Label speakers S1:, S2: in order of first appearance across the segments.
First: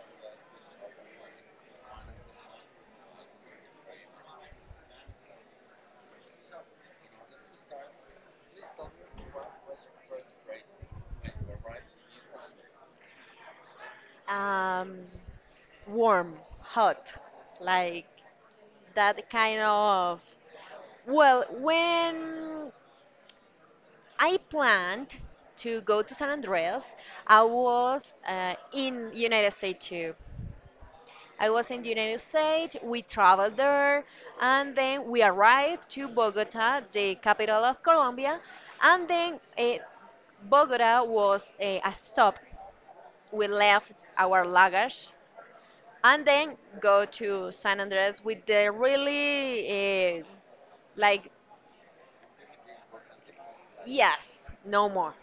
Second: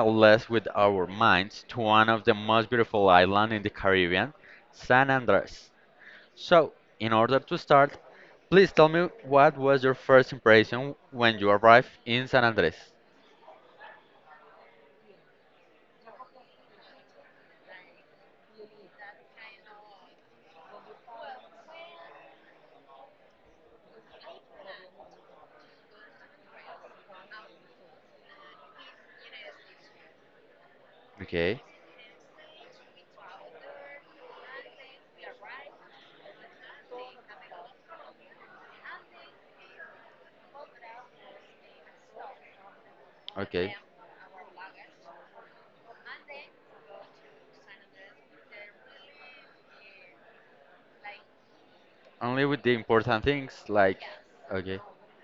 S1: a less with our minds to one of the most beautiful islands in the Caribbean, San Andres. So, in order to start, please tell me what was your first impression when you arrived in San Andres?
S2: um, Warm, hot, like that kind of. Well, when I planned to go to San Andreas, I was in United States too. I
S1: Okay,
S2: was in the United States. We traveled there, and then we arrived to Bogota, the capital of Colombia, and then Bogota was a stop. We
S1: okay.
S2: left our luggage and then go to San Andres with the really like
S1: Only with the important things like,
S2: yes,
S1: okay,
S2: no more.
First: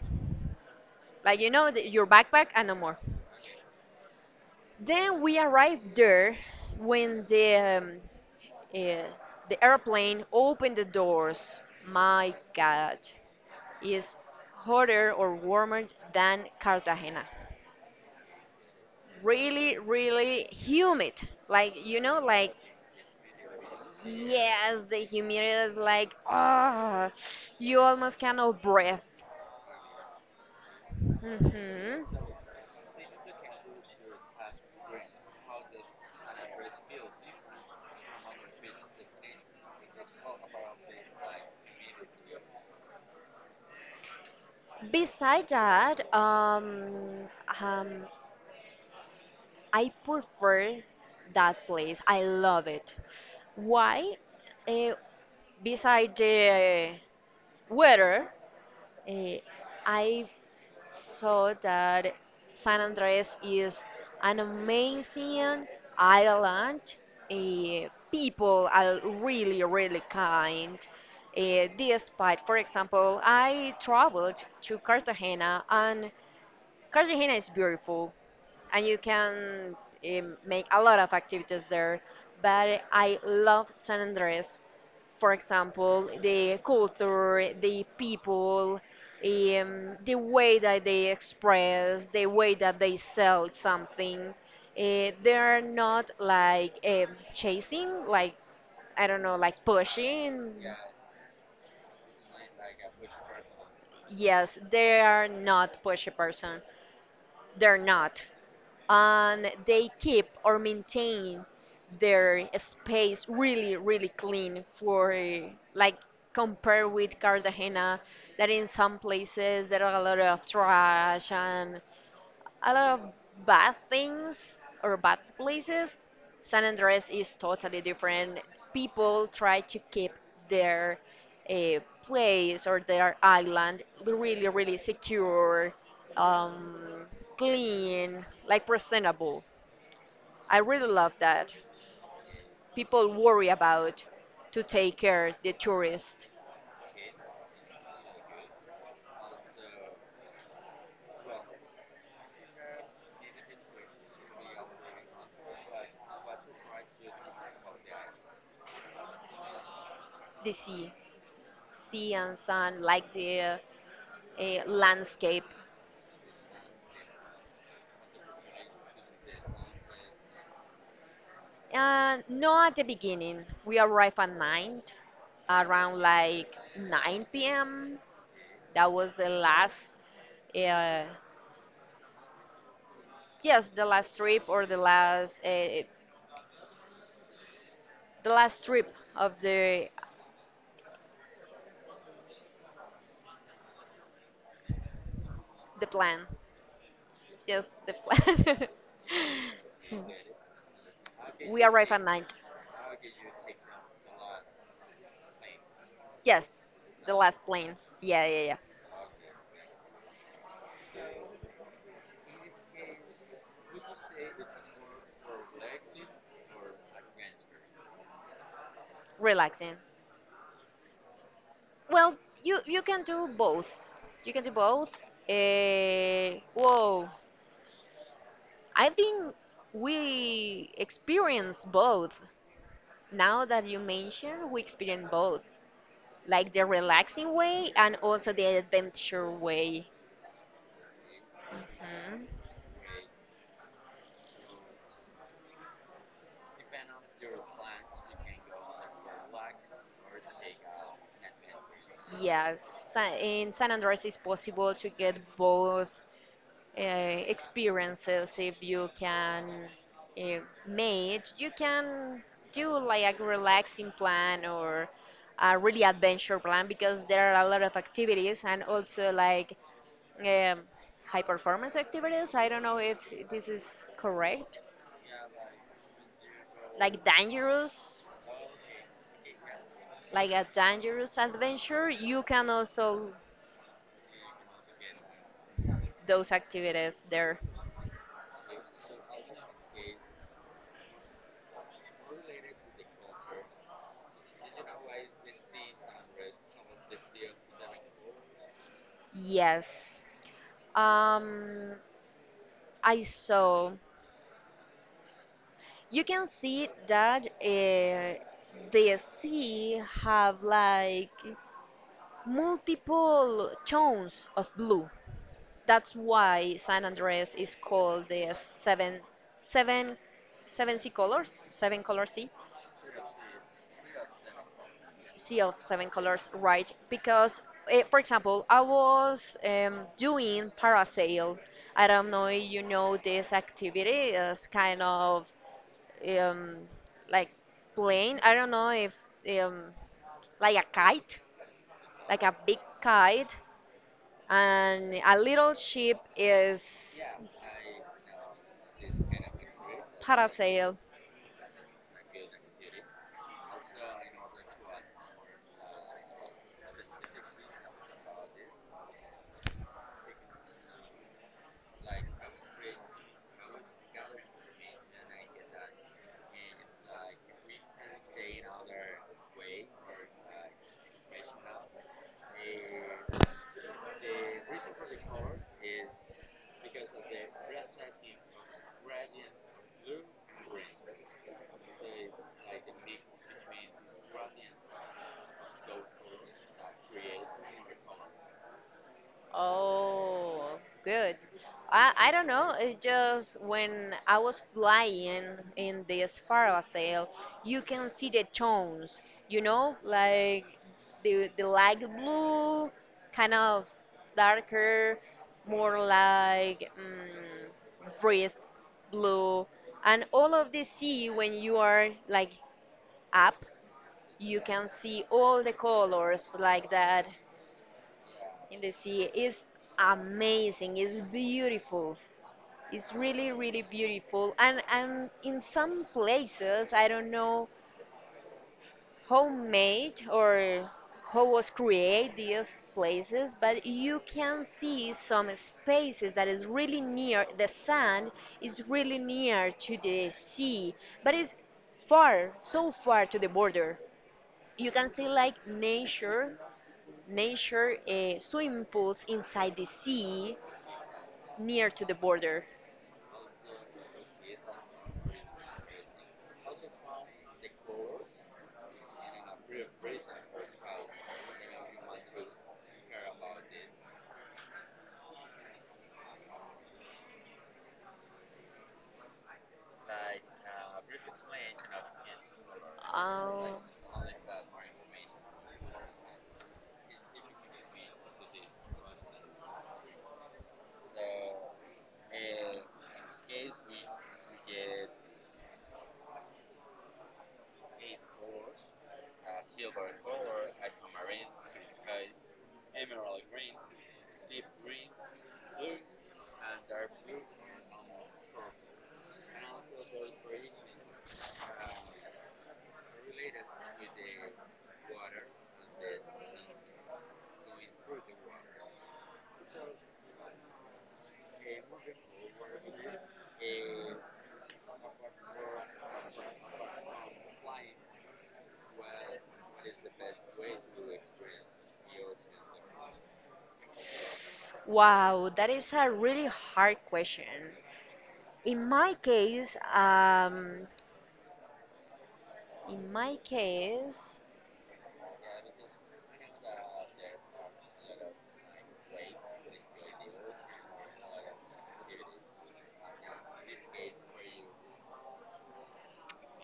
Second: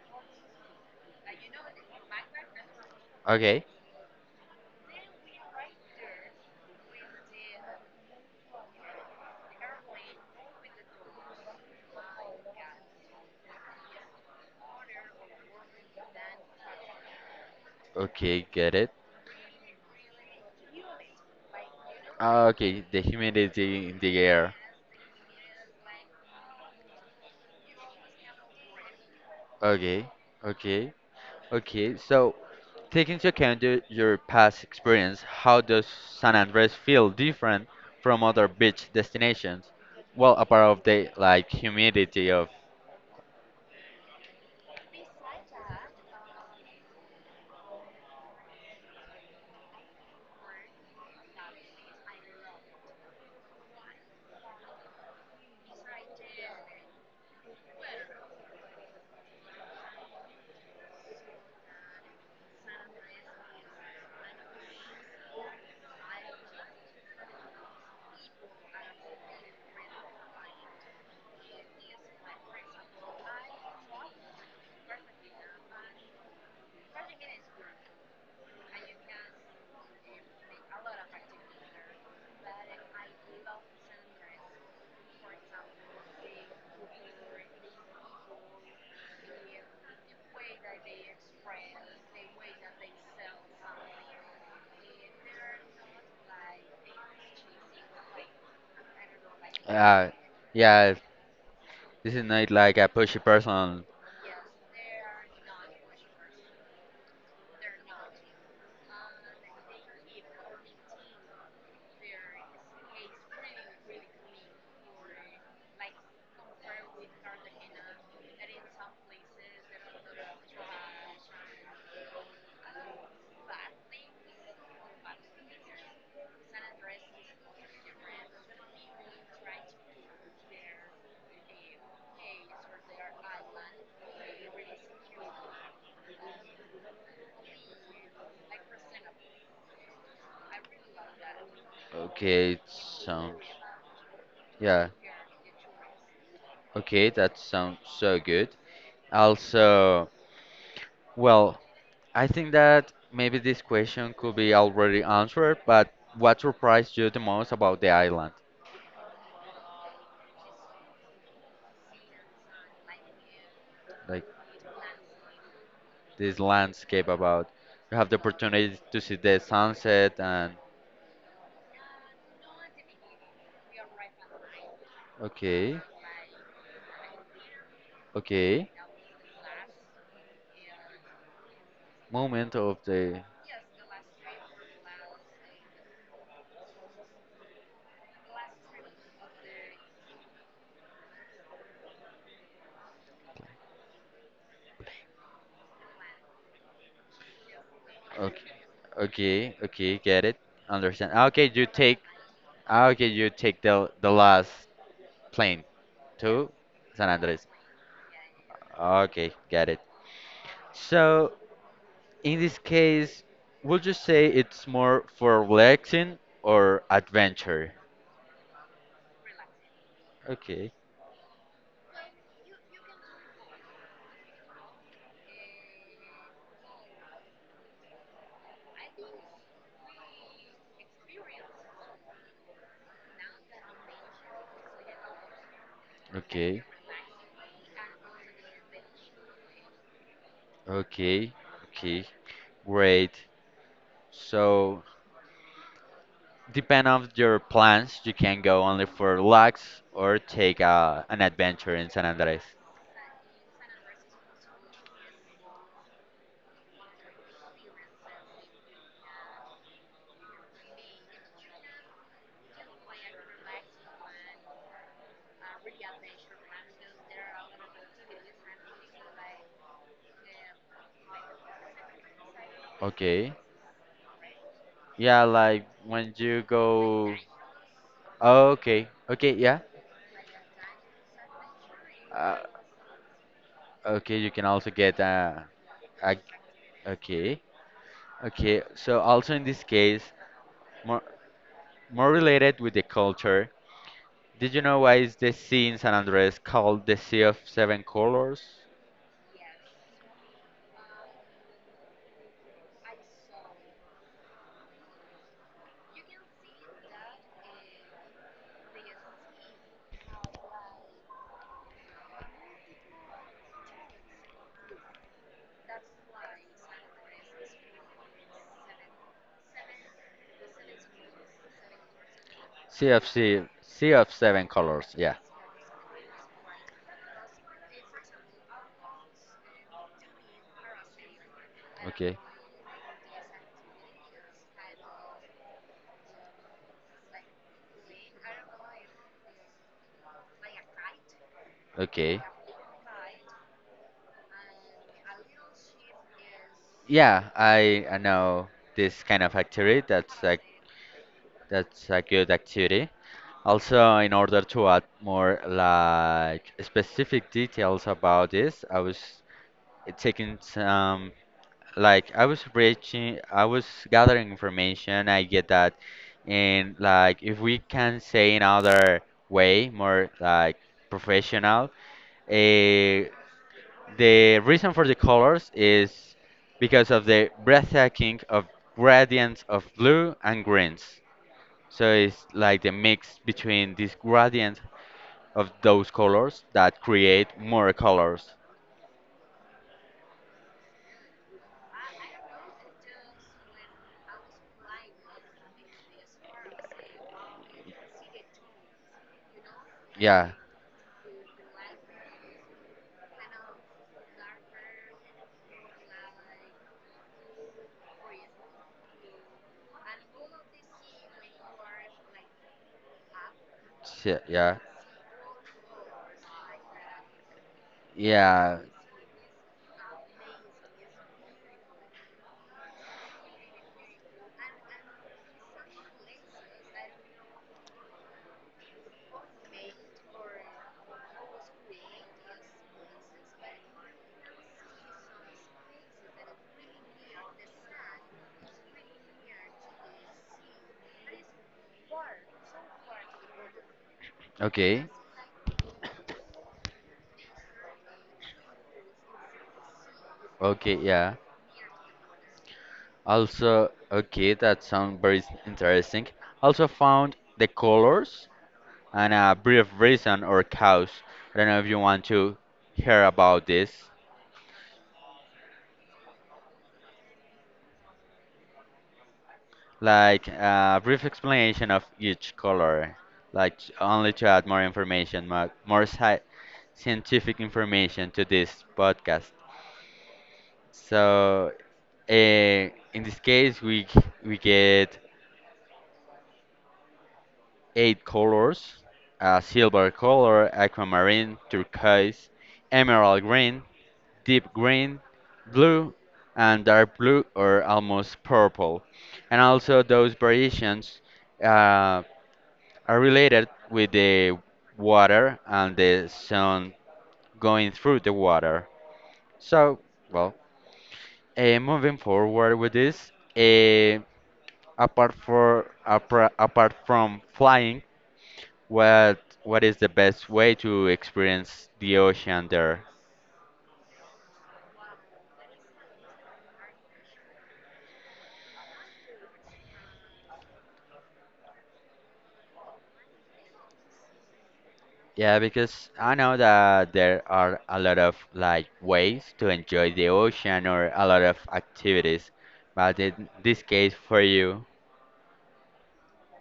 S2: Like you know the, your backpack and no more.
S1: okay,
S2: Then we arrived there when um, uh, the airplane opened the doors. My God, is hotter or warmer than Cartagena.
S1: okay, get it.
S2: Really, really humid. Like you know,
S1: Ah,
S2: like
S1: okay, the humidity in the air.
S2: yes, the humidity is like ah, you almost cannot breathe.
S1: Okay, okay, okay.
S2: hmm
S1: So, take into account your past experience, how does San Andres feel different from other beach destinations? Well, apart of the like humidity of.
S2: Beside that, um, I prefer that place. I love it. Why? Uh, Beside the weather, uh, I so that San Andres is an amazing island. People are really, really kind. Despite, for example, I traveled to Cartagena, and Cartagena is beautiful, and you can make a lot of activities there. But I love San Andres, for example, the culture, the people, the way that they express, the way that they sell something. They're not like chasing, like, I don't know, like
S1: Uh,
S2: pushing.
S1: yeah, this is not like a pushy person.
S2: Yes, they are not pushy person. They're not. And they keep or maintain their space really, really clean, for like compared with Cartagena that in some places there are a lot of trash and a lot of bad things or bad places. San Andres is totally different. People try to keep their place or their island really, really secure, um, clean, like presentable. I really love that.
S1: Okay,
S2: People
S1: sound.
S2: worry about to
S1: Yeah,
S2: take care the tourist,
S1: okay, that sounds so good. Also, well, I think that maybe this question could be already answered, but what surprised you the most about the island?
S2: the sea, sea and sun, like the
S1: Like
S2: landscape.
S1: this landscape about you have the opportunity to see the sunset and
S2: No, at the beginning. We arrived at 9,
S1: okay,
S2: around like 9 p.m.
S1: okay,
S2: That was the last, uh,
S1: moment of the
S2: yes, the last trip or the last, the last trip of the plan. Yes, the
S1: okay,
S2: plan.
S1: okay, okay, get it, understand. Ah, okay,
S2: We
S1: you
S2: arrived
S1: take.
S2: at 9.
S1: Ah, okay, you take the last plane to
S2: Yes,
S1: San
S2: the last
S1: Andres.
S2: plane. Yeah, yeah, yeah.
S1: Ah, okay, get it. So in this case, would you say it's more for relaxing or adventure?
S2: Relaxing.
S1: Okay,
S2: Well, you can do both. You can do both. Whoa. I think we experience both. Now that you mention, we experience both, like
S1: okay,
S2: the relaxing way and also the adventure way.
S1: okay, okay.
S2: Mhm.
S1: Great. So, depend on your plans, you can go only for relax or take an adventure in San Andres.
S2: Yes, in San Andreas, it's possible to get both experiences if you can uh, make you can do like a relaxing plan or a really adventure plan because there are a lot of activities and also like um, high performance activities. I don't know if
S1: Okay.
S2: this is correct,
S1: Yeah, like when you
S2: like
S1: go.
S2: dangerous,
S1: Oh, okay. Okay. Yeah.
S2: like a dangerous adventure. You
S1: Uh,
S2: can also
S1: okay. You can also get a.
S2: those activities there.
S1: Okay. Okay. So also in this case, more. More related with the culture, did you know why is the sea in San Andres called the Sea of Seven Colors?
S2: Yes, um I saw you can see that the sea have like multiple tones of blue. That's why San Andres is called the seven, seven sea colors, seven color sea,
S1: Sea of Seven Colors, yeah.
S2: sea of seven colors, right? Because, for example, I was doing parasail. I don't
S1: Okay,
S2: know if you know this activity. It's kind of um, like plane. I don't know if um, like a kite,
S1: okay.
S2: like a big kite, and a little ship is
S1: Yeah, I know this kind of activity. That's a,
S2: parasail.
S1: that's a good activity. Also, in order to add more like specific details about this, I was it taking some like I was gathering information. I get that, and like if we can say another way more like professional, eh, the reason for the colors is because of the breathtaking of gradients of blue and greens. So it's like the mix between this gradient of those colors that create more colors.
S2: Oh, good. I don't know. It's just when I was flying in the Sparavasail, you can see the tones, you know,
S1: Yeah,
S2: like the light blue, kind of darker, more like breathe blue, and all of the sea when you are like up,
S1: yeah,
S2: you
S1: yeah,
S2: can see all the colors like that in
S1: yeah.
S2: the sea is amazing. It's beautiful. It's really, really beautiful. And in some places I don't know how made or how was created these places, but you can see some spaces that is really near the sand, is really near to the sea, but it's far, so far to the border. You
S1: Okay,
S2: can see like nature, nature swimming pools inside the sea,
S1: okay, yeah.
S2: near to the border?
S1: Also, okay, that sounds very interesting. Also found the colors and a brief reason or cause. I don't know if you want to hear about this. Like a brief explanation of each color, like
S2: Oh,
S1: only to add more information, more scientific information to this podcast. So, uh, in this case, we get eight colors: a silver color, aquamarine, turquoise, emerald green, deep green, blue, and dark blue or almost purple. And also, those variations uh, are related with the water and the sun going through the water. So, well, moving forward with this, uh, apart from flying, what is the best way to experience the ocean there?
S2: wow, that is a really hard question. In my case, um, in my case,
S1: Yeah, because I know that there are a lot of like ways to enjoy the ocean or a lot of activities, but in this case for you,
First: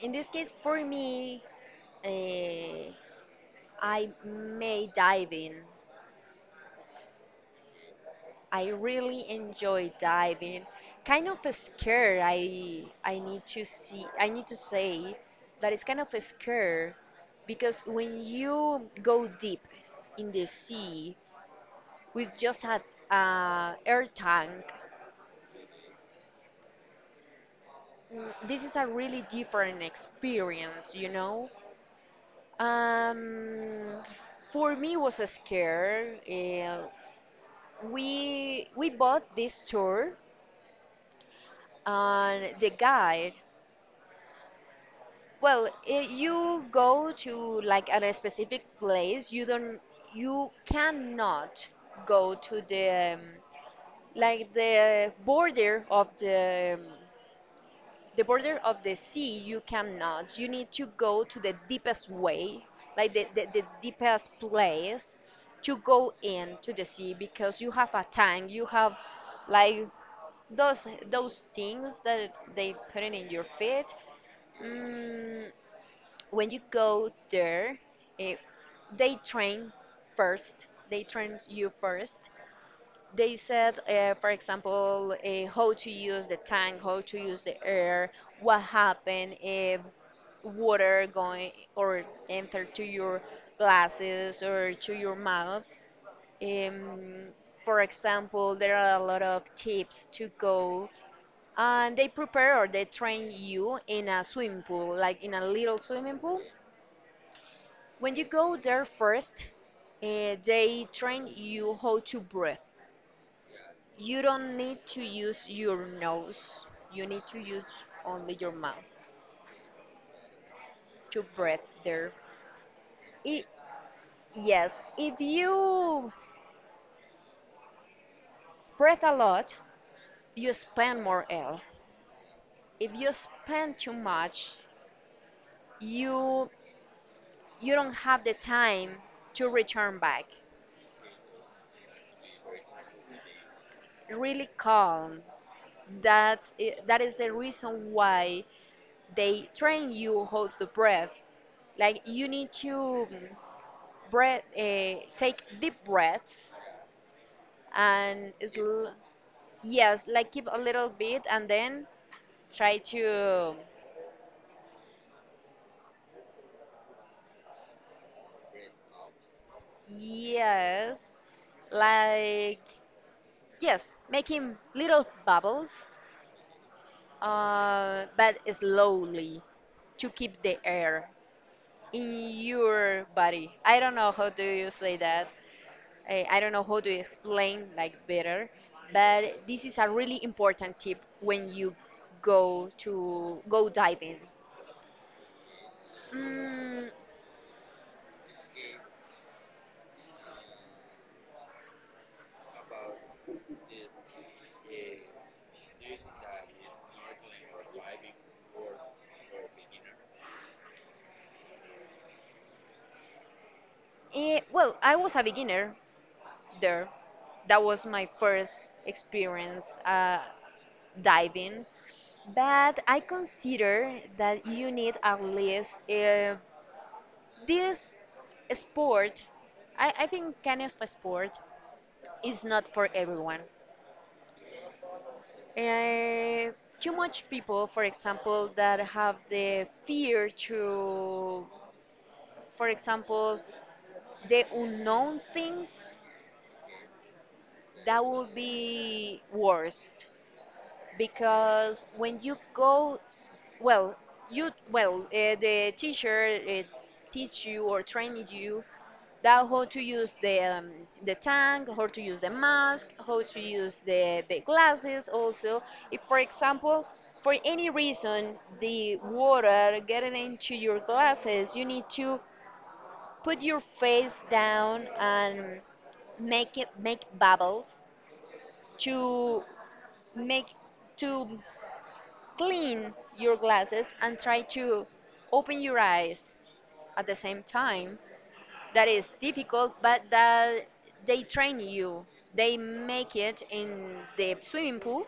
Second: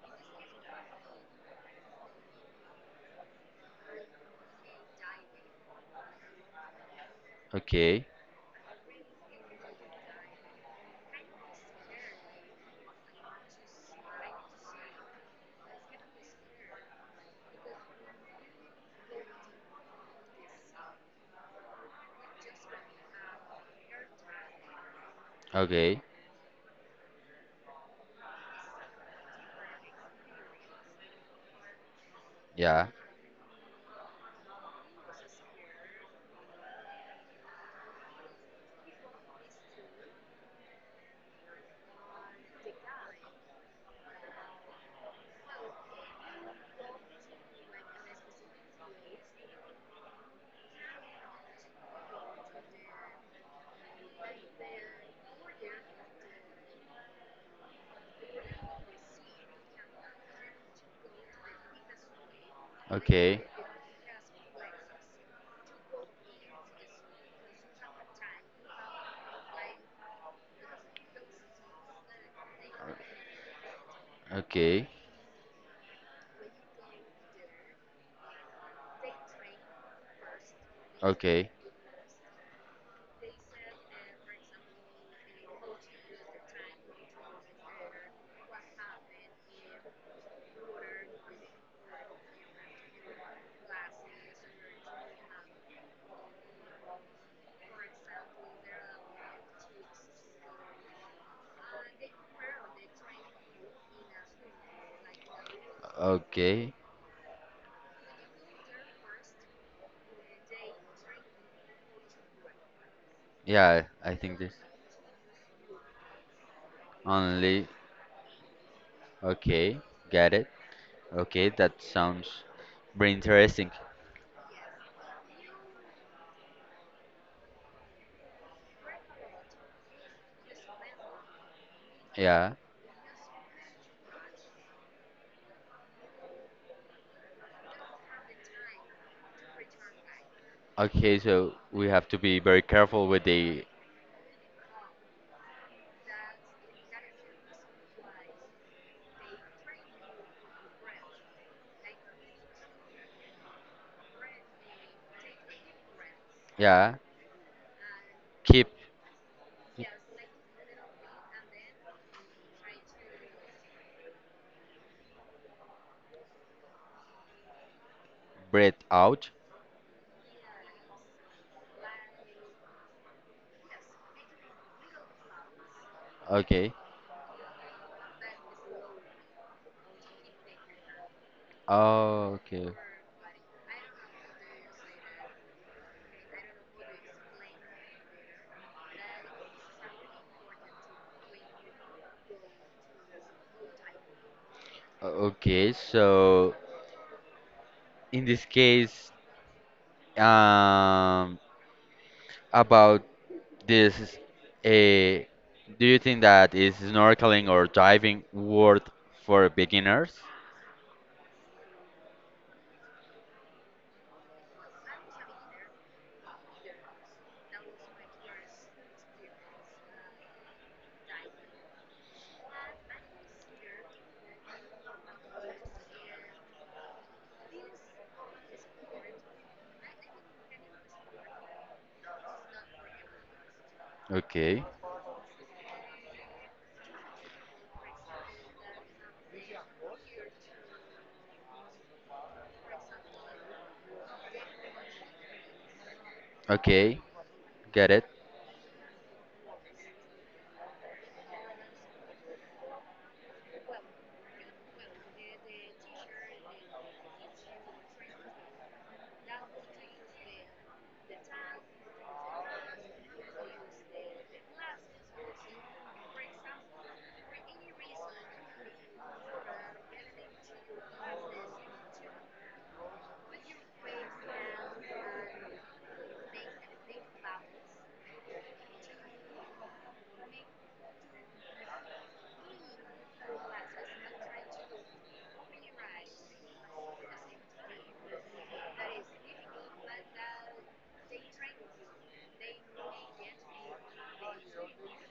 S2: in this case for me, uh, I may dive in.
S1: okay,
S2: I really enjoy diving. Kind of scared. I need to see. I need to say that it's kind of scared because when you go deep in the sea with just a air tank,
S1: okay,
S2: this is a really different experience. You know.
S1: yeah,
S2: Um, for me it was a scare. We bought this tour and the guide. Well, you go to like a specific place. You don't, you cannot go to the like the border of the border of the sea. You cannot. You need to go to the deepest way, like
S1: okay,
S2: the deepest place to go into the sea because you have a tank. You have like those those things that they
S1: Uh,
S2: put in your feet.
S1: okay.
S2: Mm, when you go there, eh, they train first. They train
S1: Okay.
S2: you first. They said, for example, how to use the tank, how to use the air, what happened if water going or enter to your glasses or to your mouth. Um, for example, there are a lot of tips to go, and they prepare or they train you in a swimming pool, like in a little swimming pool.
S1: Okay.
S2: When you go there first, they train you how to breathe.
S1: Yeah, I
S2: You
S1: think this
S2: don't need to use your nose. You need to
S1: only.
S2: use only your mouth
S1: Okay, got it.
S2: to
S1: Okay,
S2: breathe
S1: that
S2: there.
S1: sounds very
S2: I
S1: interesting.
S2: Yes, if you breathe a lot, you spend more air.
S1: Yeah.
S2: If you spend too much, you you don't have the time to return back.
S1: Okay, so we have to be very careful with the,
S2: Really calm. That is the reason why they train you hold the breath. Like you need to breath, take deep breaths
S1: yeah,
S2: and
S1: keep,
S2: yes, like keep a little bit and then try to,
S1: breath out.
S2: yes, like yes, making little bubbles,
S1: Okay.
S2: but slowly to keep the air in
S1: Oh, okay.
S2: your body. I don't know how do you say that, I don't know how to explain like better, but this is a really important tip when you go to go diving.
S1: Okay, so
S2: Mm,
S1: in this case, um, about this, uh, do you think that is snorkeling or diving worth for beginners?
S2: well, I was a beginner there. That was my first experience diving, but I consider that you need at least this sport. I think kind of a sport is not for everyone.
S1: Okay,
S2: Uh, Too much people, for example, that have the fear to, for example, the unknown things,
S1: okay, get it.
S2: that will be worst because when you go, well, you well, the teacher teach you or train you that how to use the tank, how to use the mask, how to use the glasses. Also, if for example, for any reason the water getting into your glasses, you need to put your face down and make it make bubbles to make to clean your glasses and try to open your eyes at the same time. That is difficult, but that they train you. They make it in the swimming pool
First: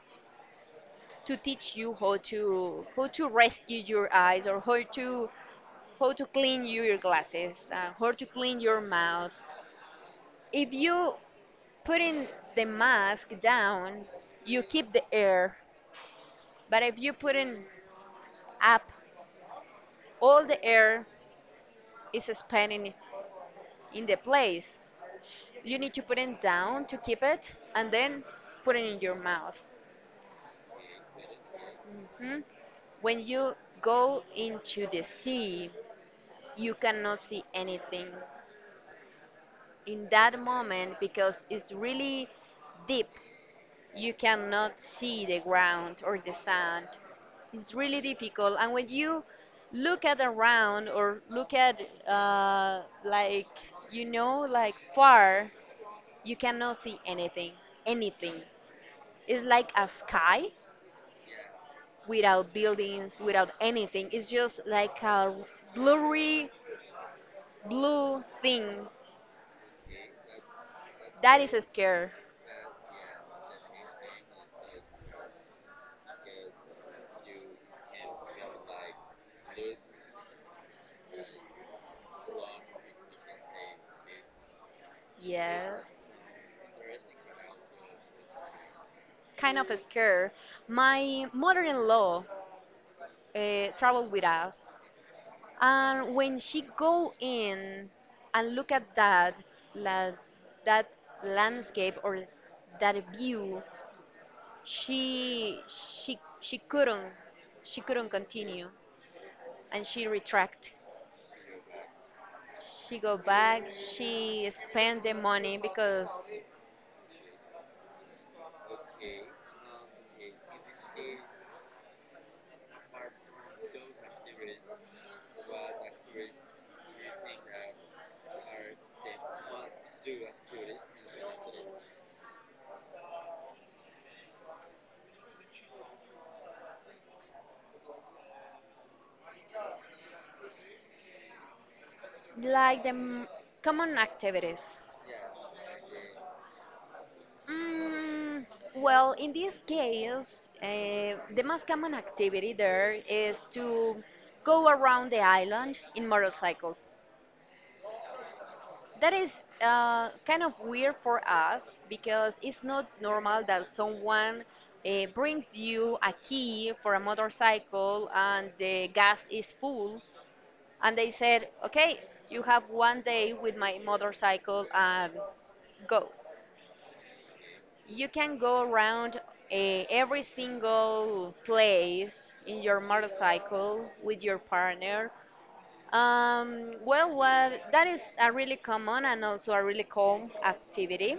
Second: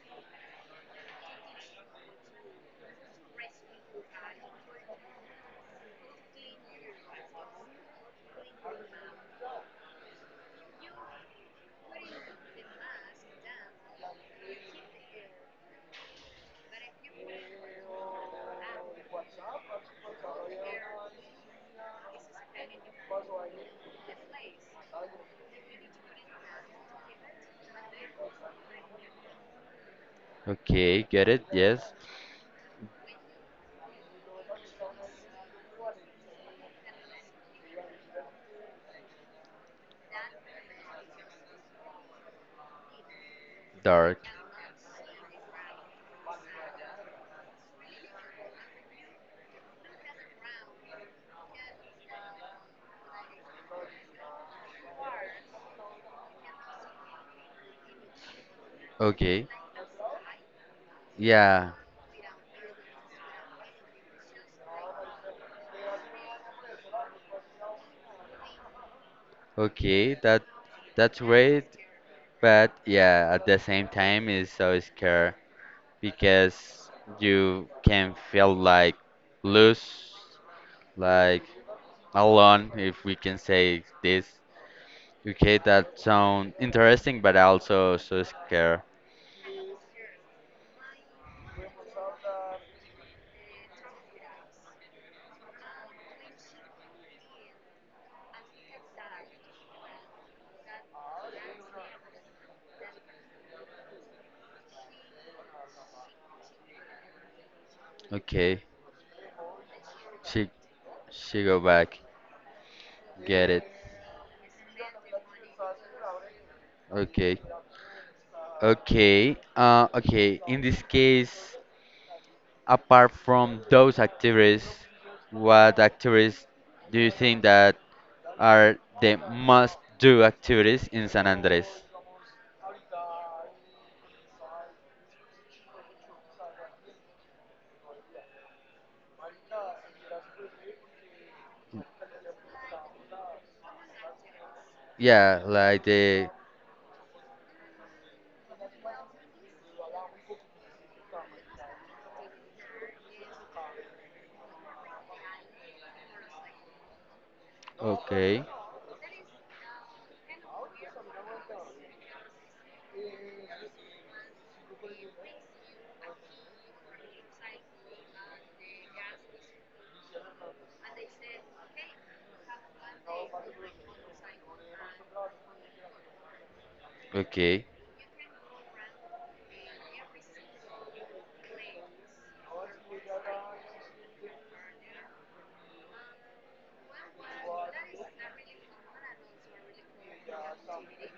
S2: to teach you how to, how to rescue your eyes, or how to, how to clean you your glasses, how to clean your mouth. If you put in the mask down, you keep the air, but if you put in up, all the air is spending in the place. You need to put it down to keep it, and then put it in your mouth.
S1: Okay, get it. Yes,
S2: Hmm? When you go into the sea, you cannot see anything. In that moment, because it's really deep, you
S1: dark.
S2: cannot see the ground or the sand. It's really difficult. And when you look at around or look at like you know like far, you cannot see anything. Anything. It's
S1: Okay,
S2: like a sky,
S1: yeah.
S2: without buildings, without anything. It's just like a blurry blue thing.
S1: Okay, that's
S2: That is a
S1: great,
S2: scare.
S1: but yeah, at the same time, it's so scary because you can feel like loose, like alone, if we can say this. Okay,
S2: Yes.
S1: that sound interesting, but also so scared.
S2: Kind of a scare. My mother-in-law traveled with us, and when she go in and look at that la, that landscape or that view, she couldn't, she couldn't
S1: Okay,
S2: continue, and she
S1: she
S2: retract.
S1: she go back,
S2: She go
S1: get it.
S2: back. She spend the money because,
S1: Okay, okay, okay. In this case, apart from those activities, what activities do you think that are the must-do activities in San Andres?
S2: like the common activities.
S1: Yeah, like the
S2: Mm, well, in this case, the most common activity there is to go around the island in motorcycle.
S1: okay,
S2: That is kind of weird for us because it's not normal that someone brings you a key for a motorcycle and the gas is full and they said, okay, you have one day with my motorcycle and go.
S1: okay,
S2: You can go around every single place in your motorcycle with your partner. Well, what that is a really common and also a really cool activity.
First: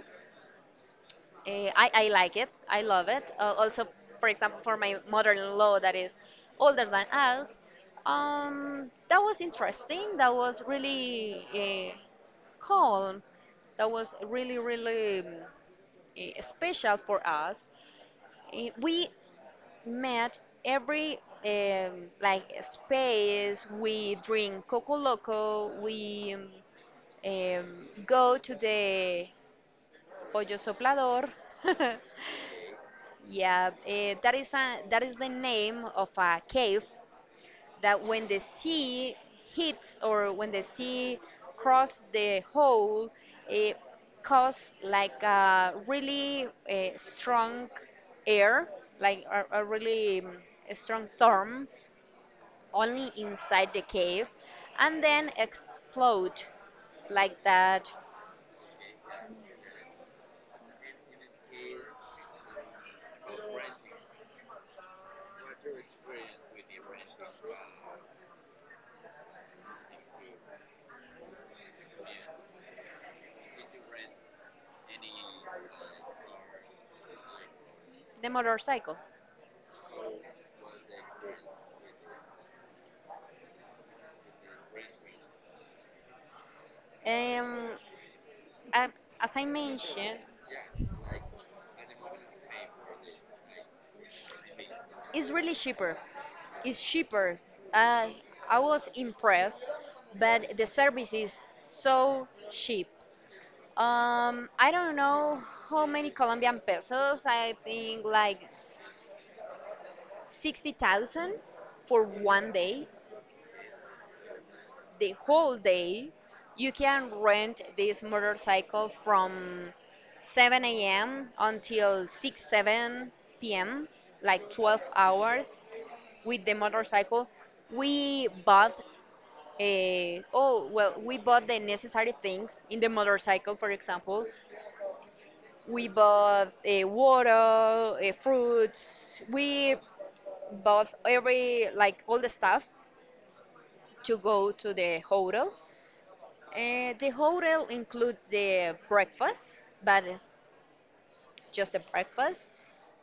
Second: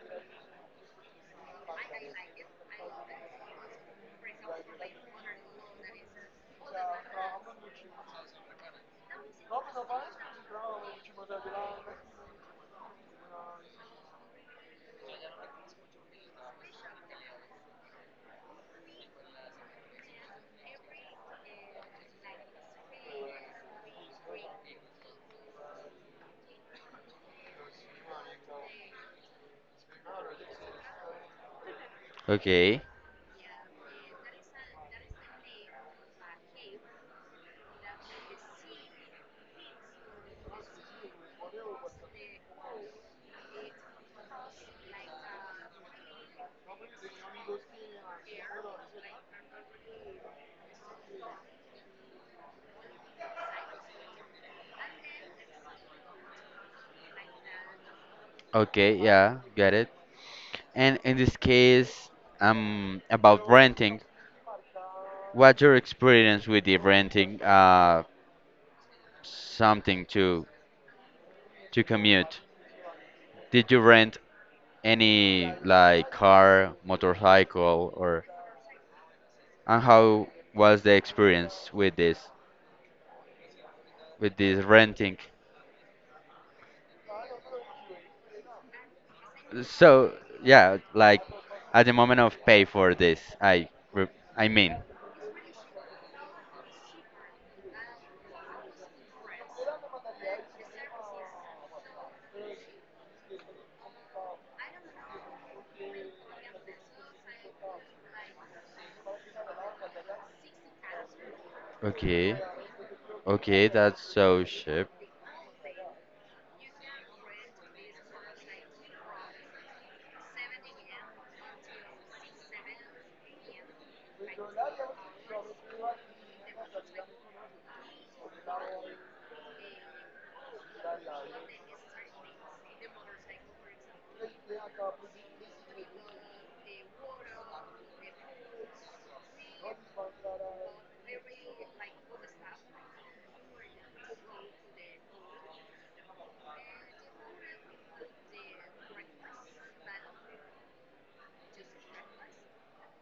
S2: I like it. I love it. Also, for example, for my mother-in-law that is older than us, that was interesting. That was really uh, calm. That was really, really special for us. We met every like space. We drink coco loco. We go to the pollo soplador.
S1: okay,
S2: Yeah, that is the name of a cave that when the sea hits or when the sea crosses the hole, it causes like a really strong air, like a really a strong storm, only inside the cave, and then explode like that
S1: okay. Yeah, get it. And in this case, about renting, what's your experience with the renting something to commute? Did you rent any like car, motorcycle,
S2: the
S1: or
S2: motorcycle.
S1: and how was the experience with this renting?
S2: Um, I- as I
S1: So
S2: mentioned.
S1: yeah, like at the moment of pay for this, I mean,
S2: It's really cheaper. It's cheaper. I I was impressed, but the service is so cheap. I don't know how many Colombian pesos. I think like 60,000 for
S1: okay,
S2: 1 day.
S1: okay, that's so cheap.
S2: The whole day, you can rent this motorcycle from 7 a.m. until 6, 7 p.m., like 12 hours. With the motorcycle, we bought we bought the necessary things in the motorcycle. For example, we bought water, fruits. We bought every like all the stuff to go to the hotel. The hotel includes the breakfast, but just the breakfast.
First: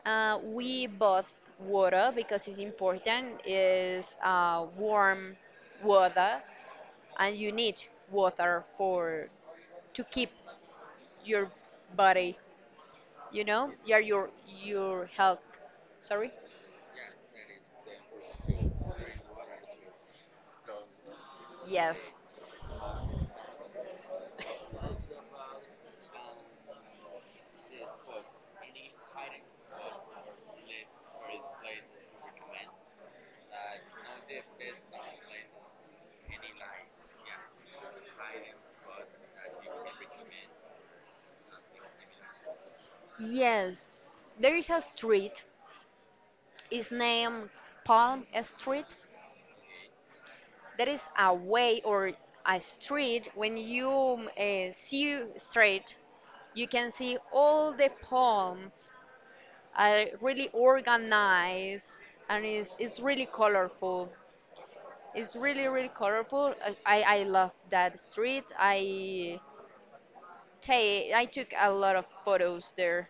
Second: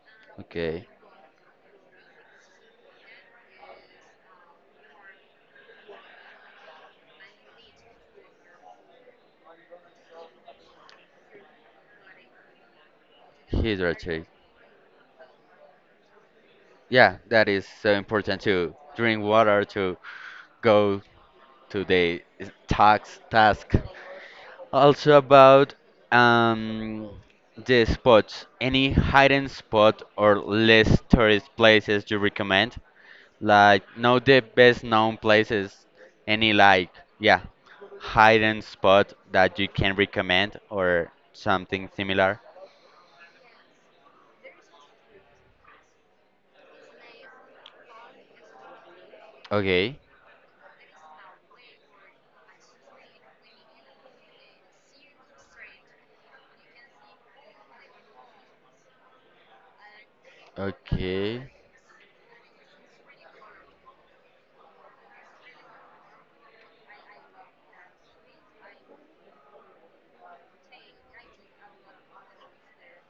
S1: Okay.
S2: We bought water because it's important. Is warm water and you need water for to keep your body, you know, yeah,
S1: Hydrate.
S2: your health, sorry.
S1: Yeah, that is so important to drink water to go to
S2: Yes,
S1: the task. Also about um, the spots. Any hidden spot or less tourist places you recommend? Like know the best known places, any like, yeah, hidden spot that you can recommend or something similar.
S2: yes, there is a street. It's named palm street,
S1: Okay,
S2: that is a way or a street when you see straight, you can see all the palms are really
S1: okay,
S2: organized. And it's really colorful. It's really, really colorful. I love that street. I took a lot of photos there.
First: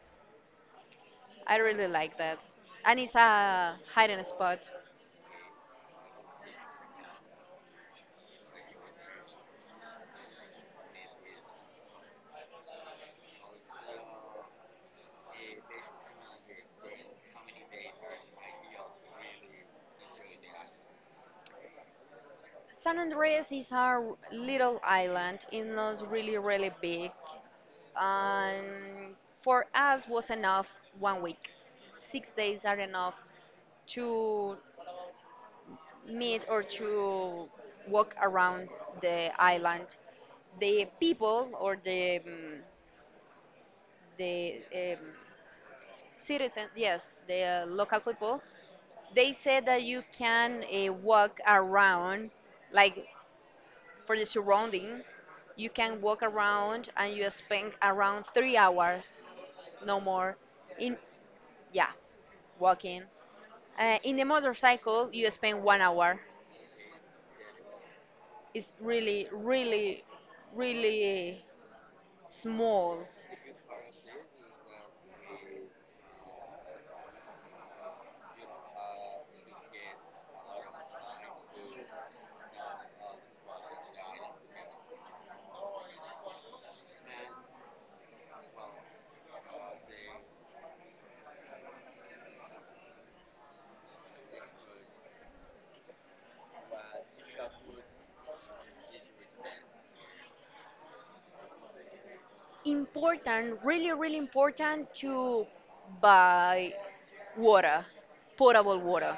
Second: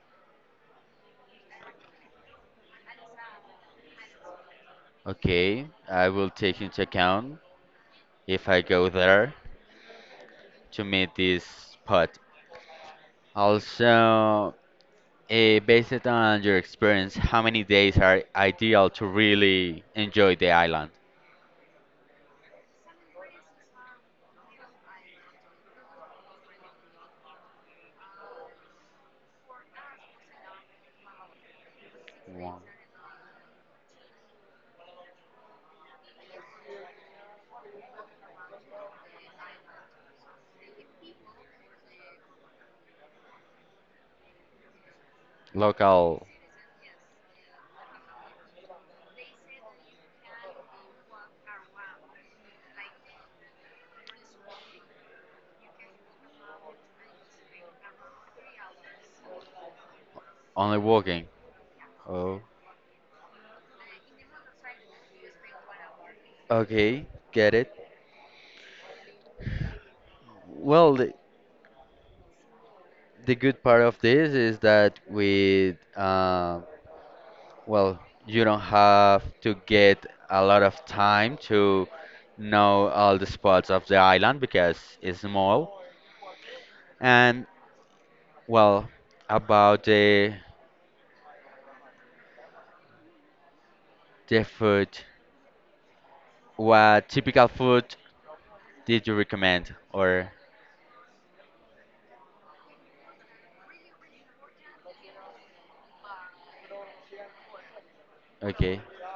S2: I really like that. And it's a hidden spot.
S1: okay, I will take into account if I go there to meet this spot. Also, based on your experience, how many days are ideal to really enjoy the island?
S2: San Andreas is a little island. It's not really, really big. And for us was enough 1 week. Six
S1: One.
S2: days are enough to meet or to walk around the island, the people or the
S1: Local.
S2: citizens, yes, the local people, they said that you can walk around, like for the surrounding, you can walk around and you spend around 3 hours, no more,
S1: Only
S2: in,
S1: walking.
S2: yeah,
S1: Oh,
S2: walking. In the motorcycle, you spend 1 hour.
S1: okay, get it.
S2: Is really, really,
S1: Well, the,
S2: really small.
S1: the good part of this is that with, well, you don't have to get a lot of time to know all the spots of the island because it's small. And, well, about the food, what typical food did you recommend? Or,
S2: Important, really, really important to buy water, potable
S1: okay,
S2: water,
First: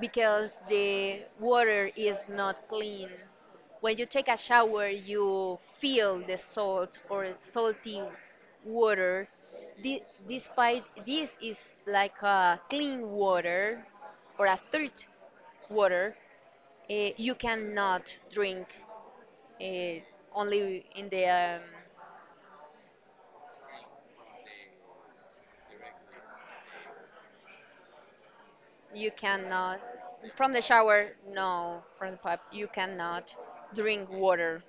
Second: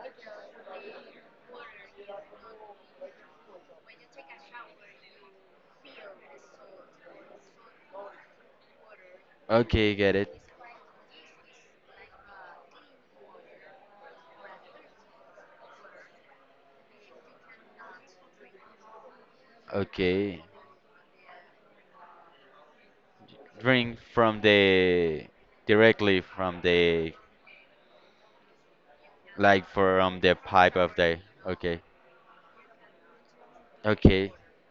S2: because the water is not clean. When you take a shower, you feel the salt or salty water.
S1: okay,
S2: Thi-
S1: get it.
S2: Despite this is like a clean water or a third water, you cannot drink, eh,
S1: Okay.
S2: only in the
S1: Drink from the directly from the.
S2: you
S1: Like
S2: cannot.
S1: from the
S2: From the
S1: pipe of
S2: shower,
S1: the. Okay.
S2: no, from the pipe you cannot drink
S1: Okay.
S2: water.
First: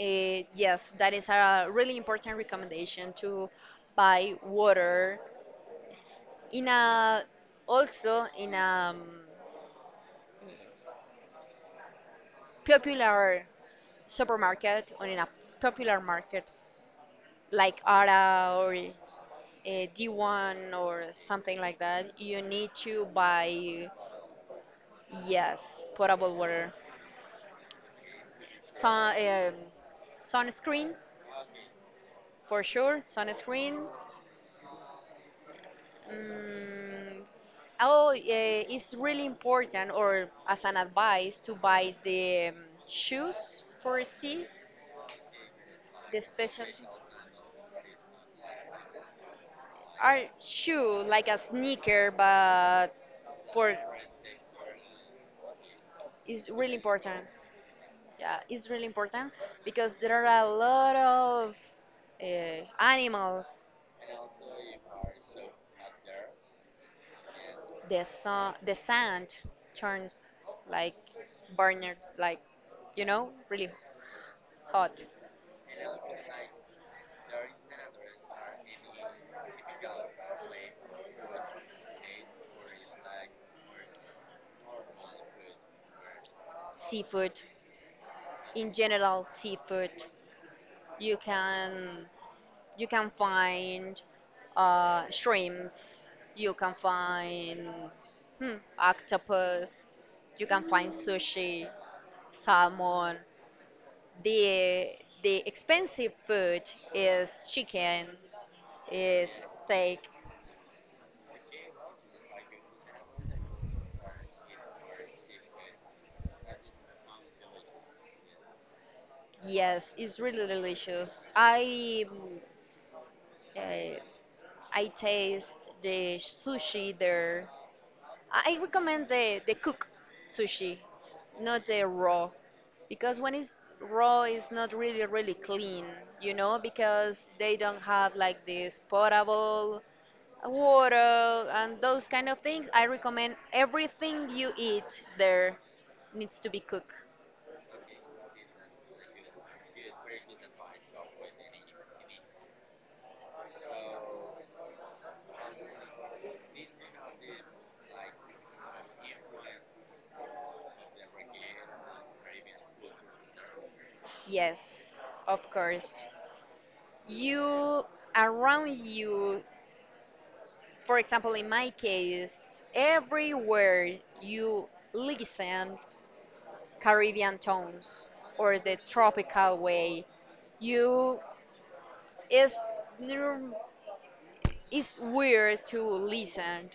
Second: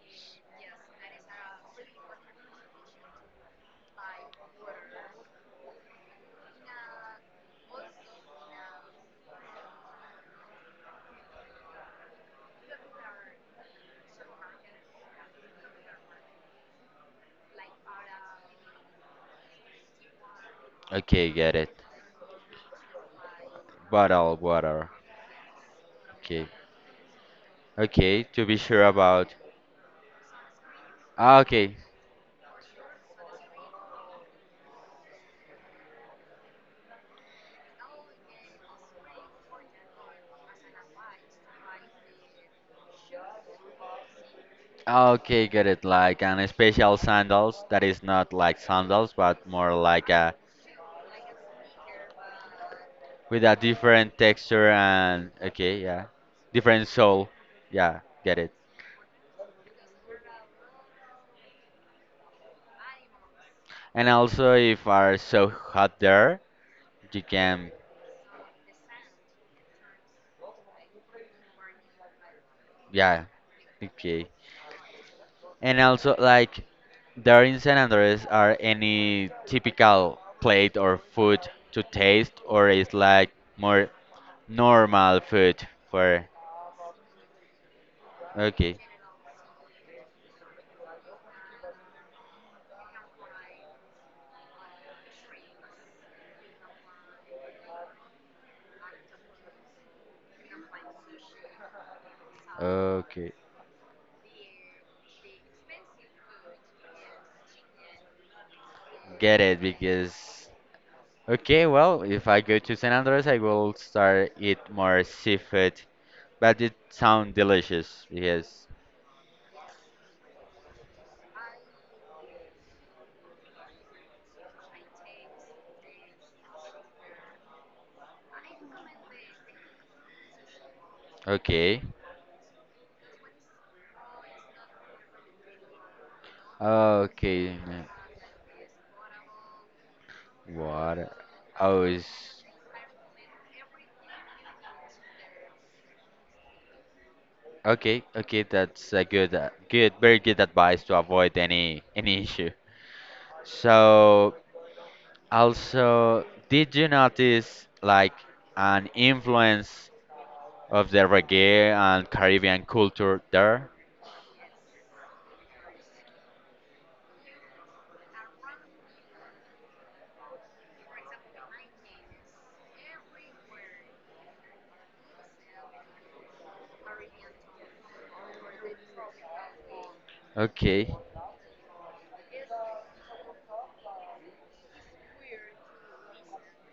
S2: Yes, that is a really important recommendation to buy water in a, also in a, popular supermarket or in a popular market like ara or d1 or
S1: Okay, get
S2: something
S1: it.
S2: like that you need to buy.
S1: Bottle water.
S2: Yes, potable
S1: Okay.
S2: water.
S1: Okay, to be sure
S2: Sun,
S1: about.
S2: um, Sunscreen
S1: Ah, okay.
S2: for sure. Sunscreen. Mm, oh, it's really important, or as an advice, to buy the shoes for sea.
S1: Ah, okay, get it.
S2: The
S1: Like an
S2: special
S1: special sandals that is not like sandals, but more like
S2: are
S1: a
S2: shoe like a sneaker, but
S1: with a
S2: for
S1: different texture and okay, yeah,
S2: is really
S1: different
S2: important.
S1: sole. Yeah, get
S2: Yeah,
S1: it.
S2: it's really important because there are a lot of animals.
S1: And also, if are so hot there, you can.
S2: The sun, the sand turns like burner, like, you
S1: Yeah.
S2: know, really
S1: Okay.
S2: hot.
S1: And also, like, there in San Andres are any typical plate or food to taste, or is like more normal food for.
S2: Seafood, in
S1: Okay.
S2: general, seafood. You can you can find shrimps. You can find, octopus. You can find sushi, salmon.
S1: Okay.
S2: The the expensive food is chicken, is
S1: Get it
S2: steak.
S1: because. Okay, well, if I go to San Andres, I will start eat more seafood, but it sound delicious. Yes.
S2: Yes, it's really delicious. Uh, I taste the sushi there. I recommend the cook sushi, not
S1: Okay.
S2: the raw, because when it's raw, it's not really really clean, you know, because they
S1: Okay,
S2: don't have like this potable
S1: water.
S2: water and
S1: Oh,
S2: those
S1: is
S2: kind of things. I recommend everything you eat there needs to be cooked.
S1: okay. Okay, that's a good, very good advice to avoid any issue. So, also, did you notice like an influence of the reggae and Caribbean culture there?
S2: Yes, of course. You, around you, for example, in my case, everywhere you listen Caribbean tones or the tropical way.
S1: Okay.
S2: You, it's nor- it's weird to listen,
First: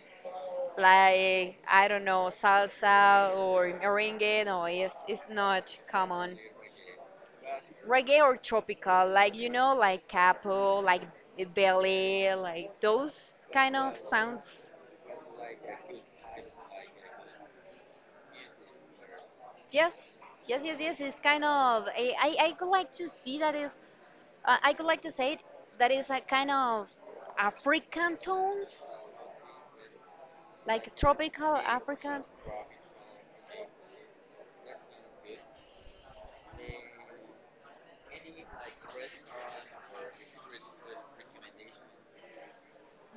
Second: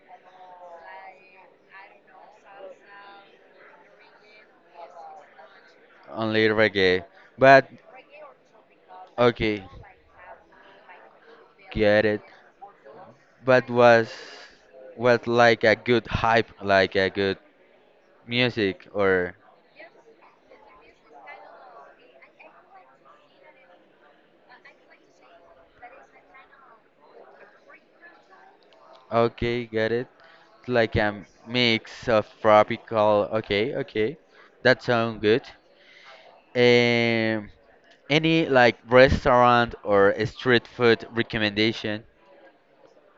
S2: like, I don't know, salsa or merengue, no, it's not common.
S1: Only reggae. But
S2: Reggae or tropical, like, you
S1: okay,
S2: know, like capo, like
S1: get it.
S2: belly, like those
S1: But
S2: kind of
S1: was
S2: sounds.
S1: was like a good hype, like a good music, or
S2: Yes, yes, yes, yes. It's kind of a, I could like to see that is, I could like to say it, that is a kind of African tones,
S1: okay, get it?
S2: like
S1: Like a
S2: tropical
S1: mix
S2: African.
S1: of tropical. Okay, okay, that sound good. Um, any like restaurant or a street food recommendation?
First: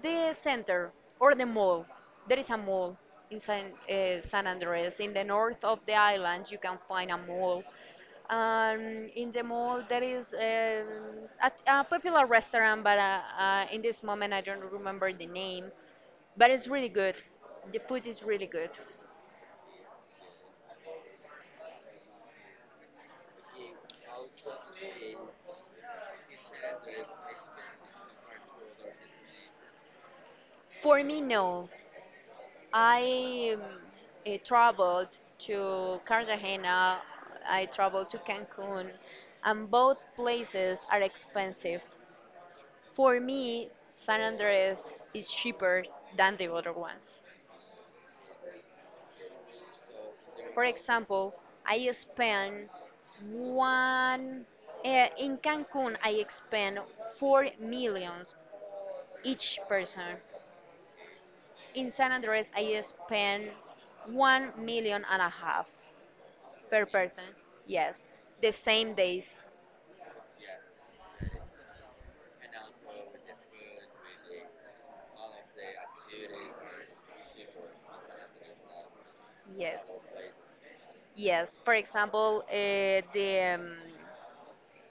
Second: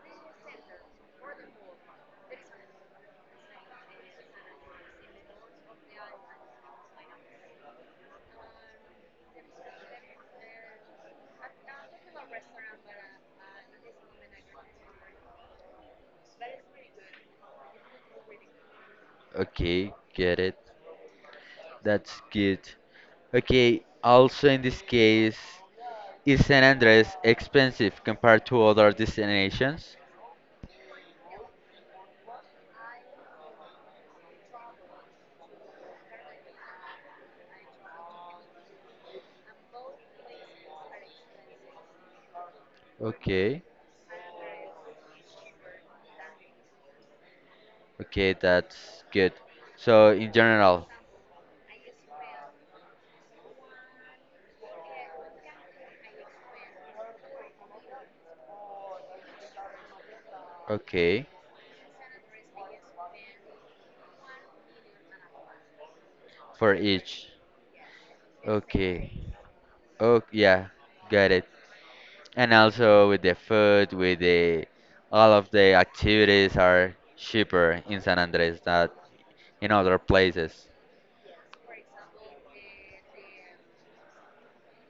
S2: The center or the mall. There is a mall in San Andres. In the north of the island, you can find a mall. In the mall, there is, a, popular restaurant, but in this moment, I don't remember the name. But it's really good. The food is really good.
S1: Okay, get it. That's good. Okay, also in this case, is San Andres expensive compared to other destinations?
S2: For me, no. I traveled to Cartagena, I traveled to Cancun, and both places are expensive. For
S1: Okay.
S2: me, San Andres is cheaper than the other ones.
S1: Okay, that's good. So in
S2: For
S1: general,
S2: example, I spend one in Cancun. I spend 4 millions each person.
S1: okay,
S2: In San Andres, I spend 1 million and a half
S1: for
S2: per
S1: each.
S2: person. Yes, the same
S1: Okay.
S2: days.
S1: Oh yeah, got it. And also with the food, with the all of the activities are cheaper in San Andres than in
S2: Yes,
S1: other places.
S2: yes. For example, the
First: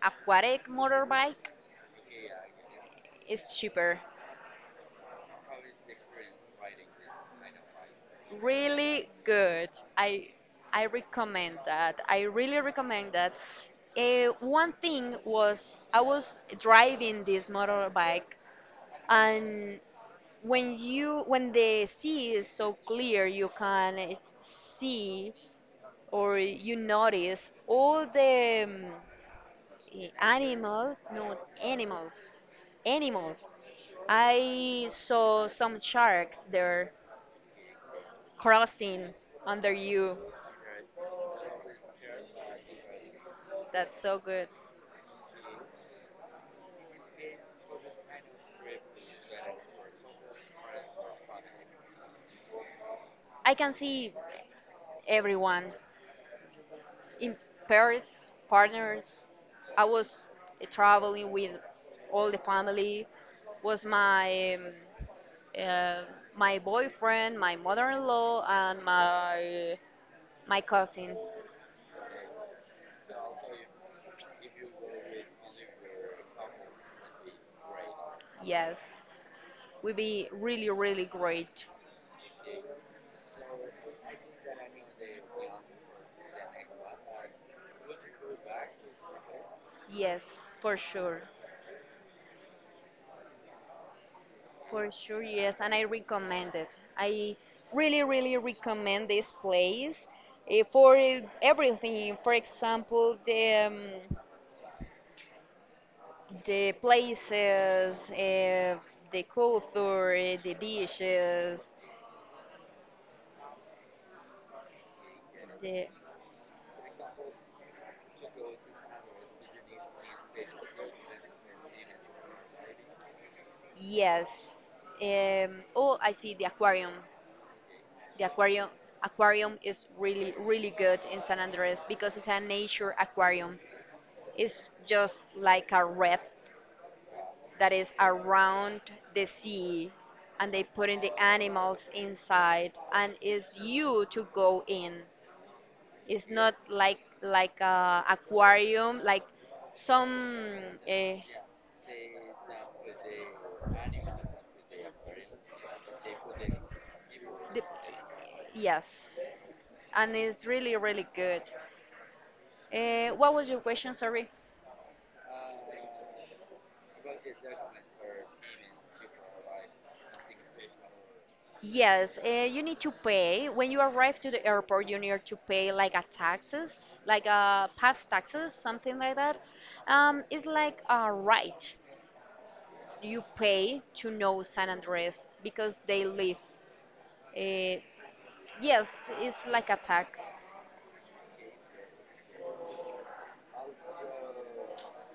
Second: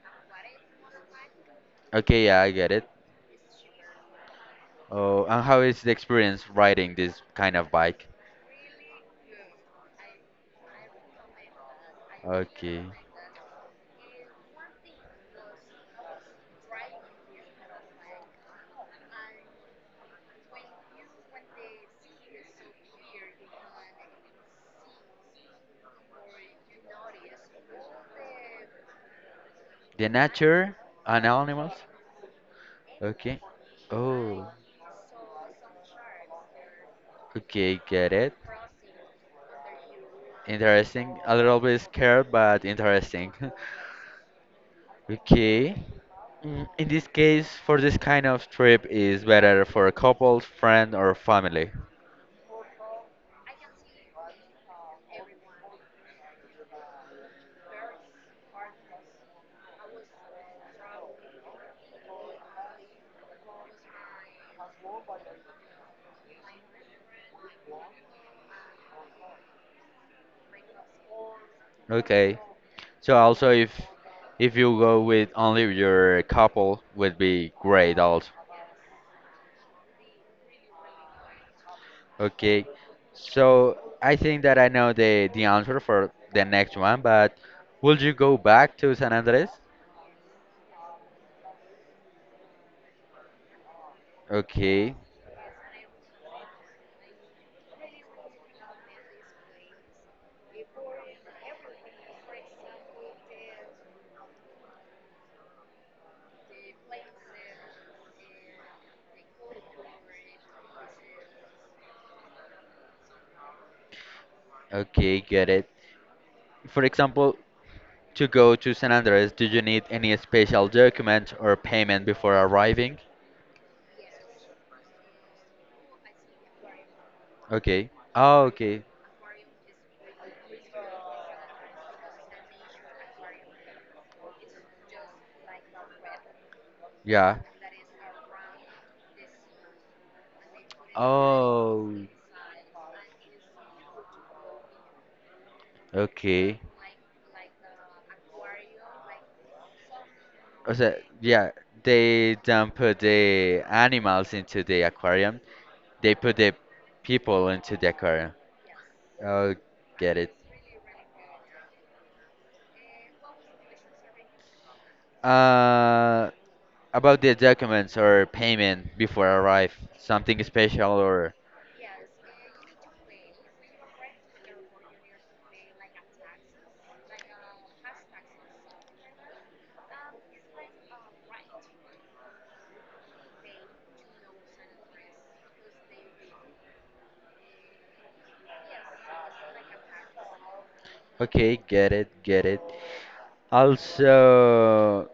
S2: aquatic motorbike
S1: Okay, yeah, I get it.
S2: is cheaper.
S1: Oh, and how is the experience riding this kind of bike?
S2: Really good. I I recommend that. I really
S1: Okay.
S2: recommend that. One thing was I was driving this motorbike and when you, when the sea is so clear, you can see or you notice all the
S1: The nature
S2: animals,
S1: and
S2: no,
S1: animals?
S2: animals,
S1: Okay.
S2: animals.
S1: Oh,
S2: I saw some sharks there
S1: okay, get it.
S2: crossing under you.
S1: Interesting. A little bit scared, but interesting.
S2: That's so good.
S1: Okay. In this case, for this kind of trip is better for couples, friend, or family.
S2: I can see everyone in Paris partners. I was traveling with all the family. Was my uh, my boyfriend, my mother-in-law, and my cousin.
S1: Okay. So also if you go with only your couple would be great also.
S2: Yes, would be really really great.
S1: Okay. So I think that I know the answer for the next one, but would you go back to San Andres?
S2: Yes, for sure, for
S1: Okay.
S2: sure. Yes, and I recommend it. I really really recommend this place for everything. For example, the places, the culture, the dishes,
S1: Okay, get it.
S2: the.
S1: For example, to go to San Andres, do you need any special document or payment before arriving?
S2: Yes. Oh, I see the aquarium.
S1: Okay.
S2: The
S1: Oh,
S2: aquarium
S1: okay.
S2: aquarium is really really good in San Andres because it's a nature aquarium. It's just like a red
S1: Yeah.
S2: that is around the sea and they put in the animals
S1: Oh,
S2: inside and it's you to go in. It's not
S1: okay.
S2: like a aquarium like some,
S1: O sea,
S2: uh,
S1: yeah, they don't put the animals into the aquarium. They put the people
S2: the,
S1: into the aquarium.
S2: yes,
S1: Oh,
S2: and
S1: get it.
S2: it's really, really good. What was your question? Sorry.
S1: Uh, about the documents or payment before arrive, something special or
S2: Yes, you need to pay. When you arrive to the airport, you need to pay like a taxes, like a pass taxes, something like that. It's like a right you pay to know San Andres because they live. Uh, yes, it's like a tax.
S1: okay, get it, get it. Also,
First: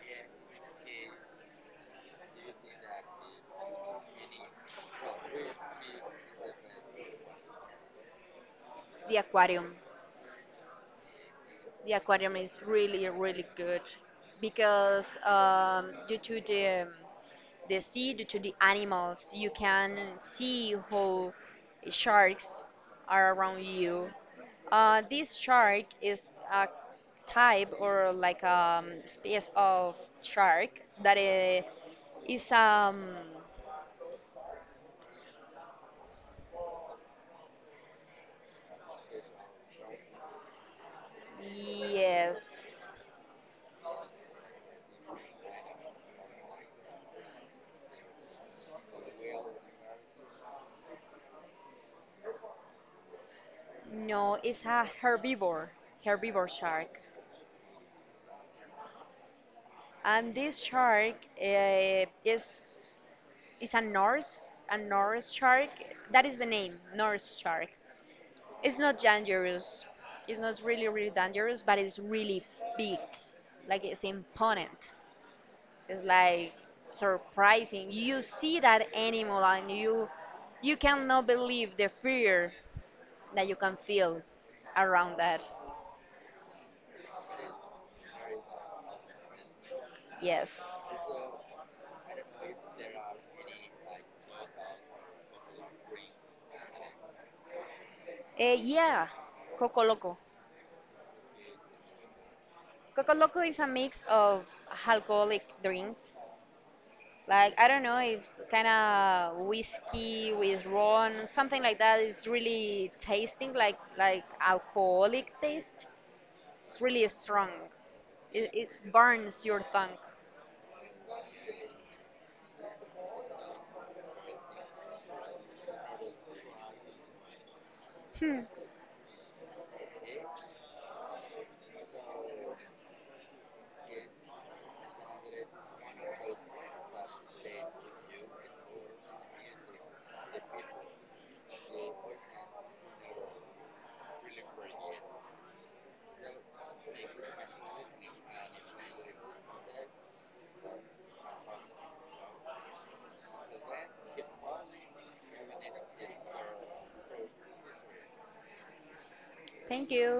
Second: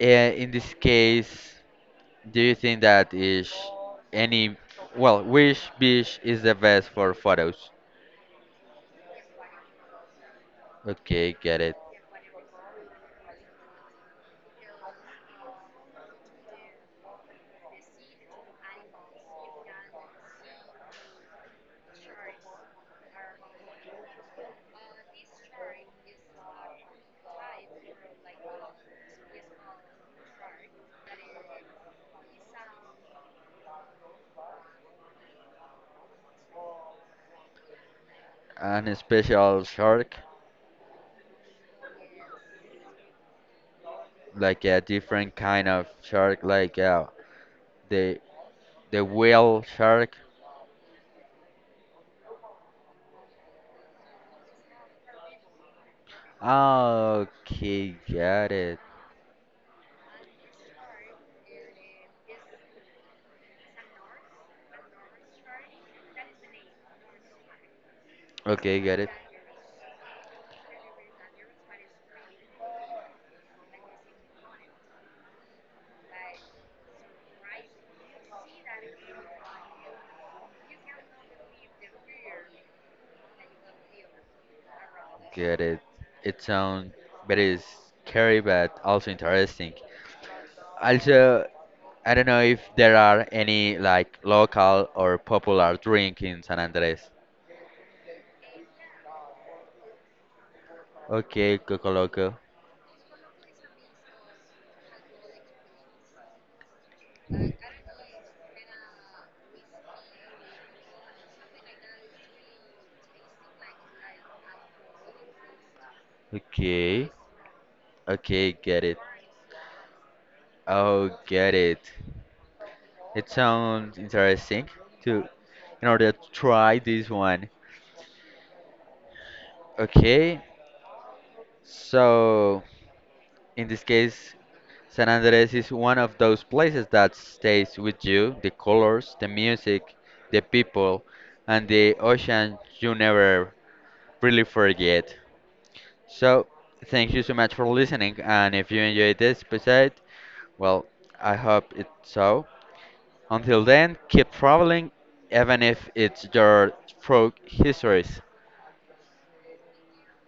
S1: in this case, do you think that is any, well, which beach is the best for photos?
S2: The aquarium.
S1: Okay, get it.
S2: The aquarium is really, really good because, due to the sea, due to the animals, you can see how sharks are around you. This shark is a type or like a species of shark that, is
S1: An special shark,
S2: yes,
S1: like a different kind of shark, like the the whale shark.
S2: no, it's a herbivore shark.
S1: Ah, okay, got it.
S2: And this shark, is a Norse shark. That is the name, Norse shark. It's
S1: Okay, got
S2: not
S1: it.
S2: dangerous. It's not really really dangerous, but it's really big. Like it's imponent. It's like surprising. You see that animal and you cannot believe the fear that you can feel around that.
S1: Get it. It sounds very scary, but also interesting.
S2: Yes.
S1: Also, I don't know if there are any like local or popular drink in San Andres.
S2: Yeah, Coco Loco.
S1: Okay, Coco Loco.
S2: Coco Loco is a mix of alcoholic drinks. Like, I don't know, it's kind of whiskey with rum, something like that. It's really tasting like alcoholic taste. It's really
S1: Okay.
S2: strong. It,
S1: Okay,
S2: it
S1: get it.
S2: burns your tongue.
S1: Oh, get it. It sounds interesting to in order to try this one. Okay. So, in this case, San Andres is one of those places that stays with you, the colors, the music, the people, and the ocean you never really forget. So, thank you so much for listening, and if you enjoyed this episode, well, I hope it so. Until then, keep traveling, even if it's your frog histories.
S2: Thank you.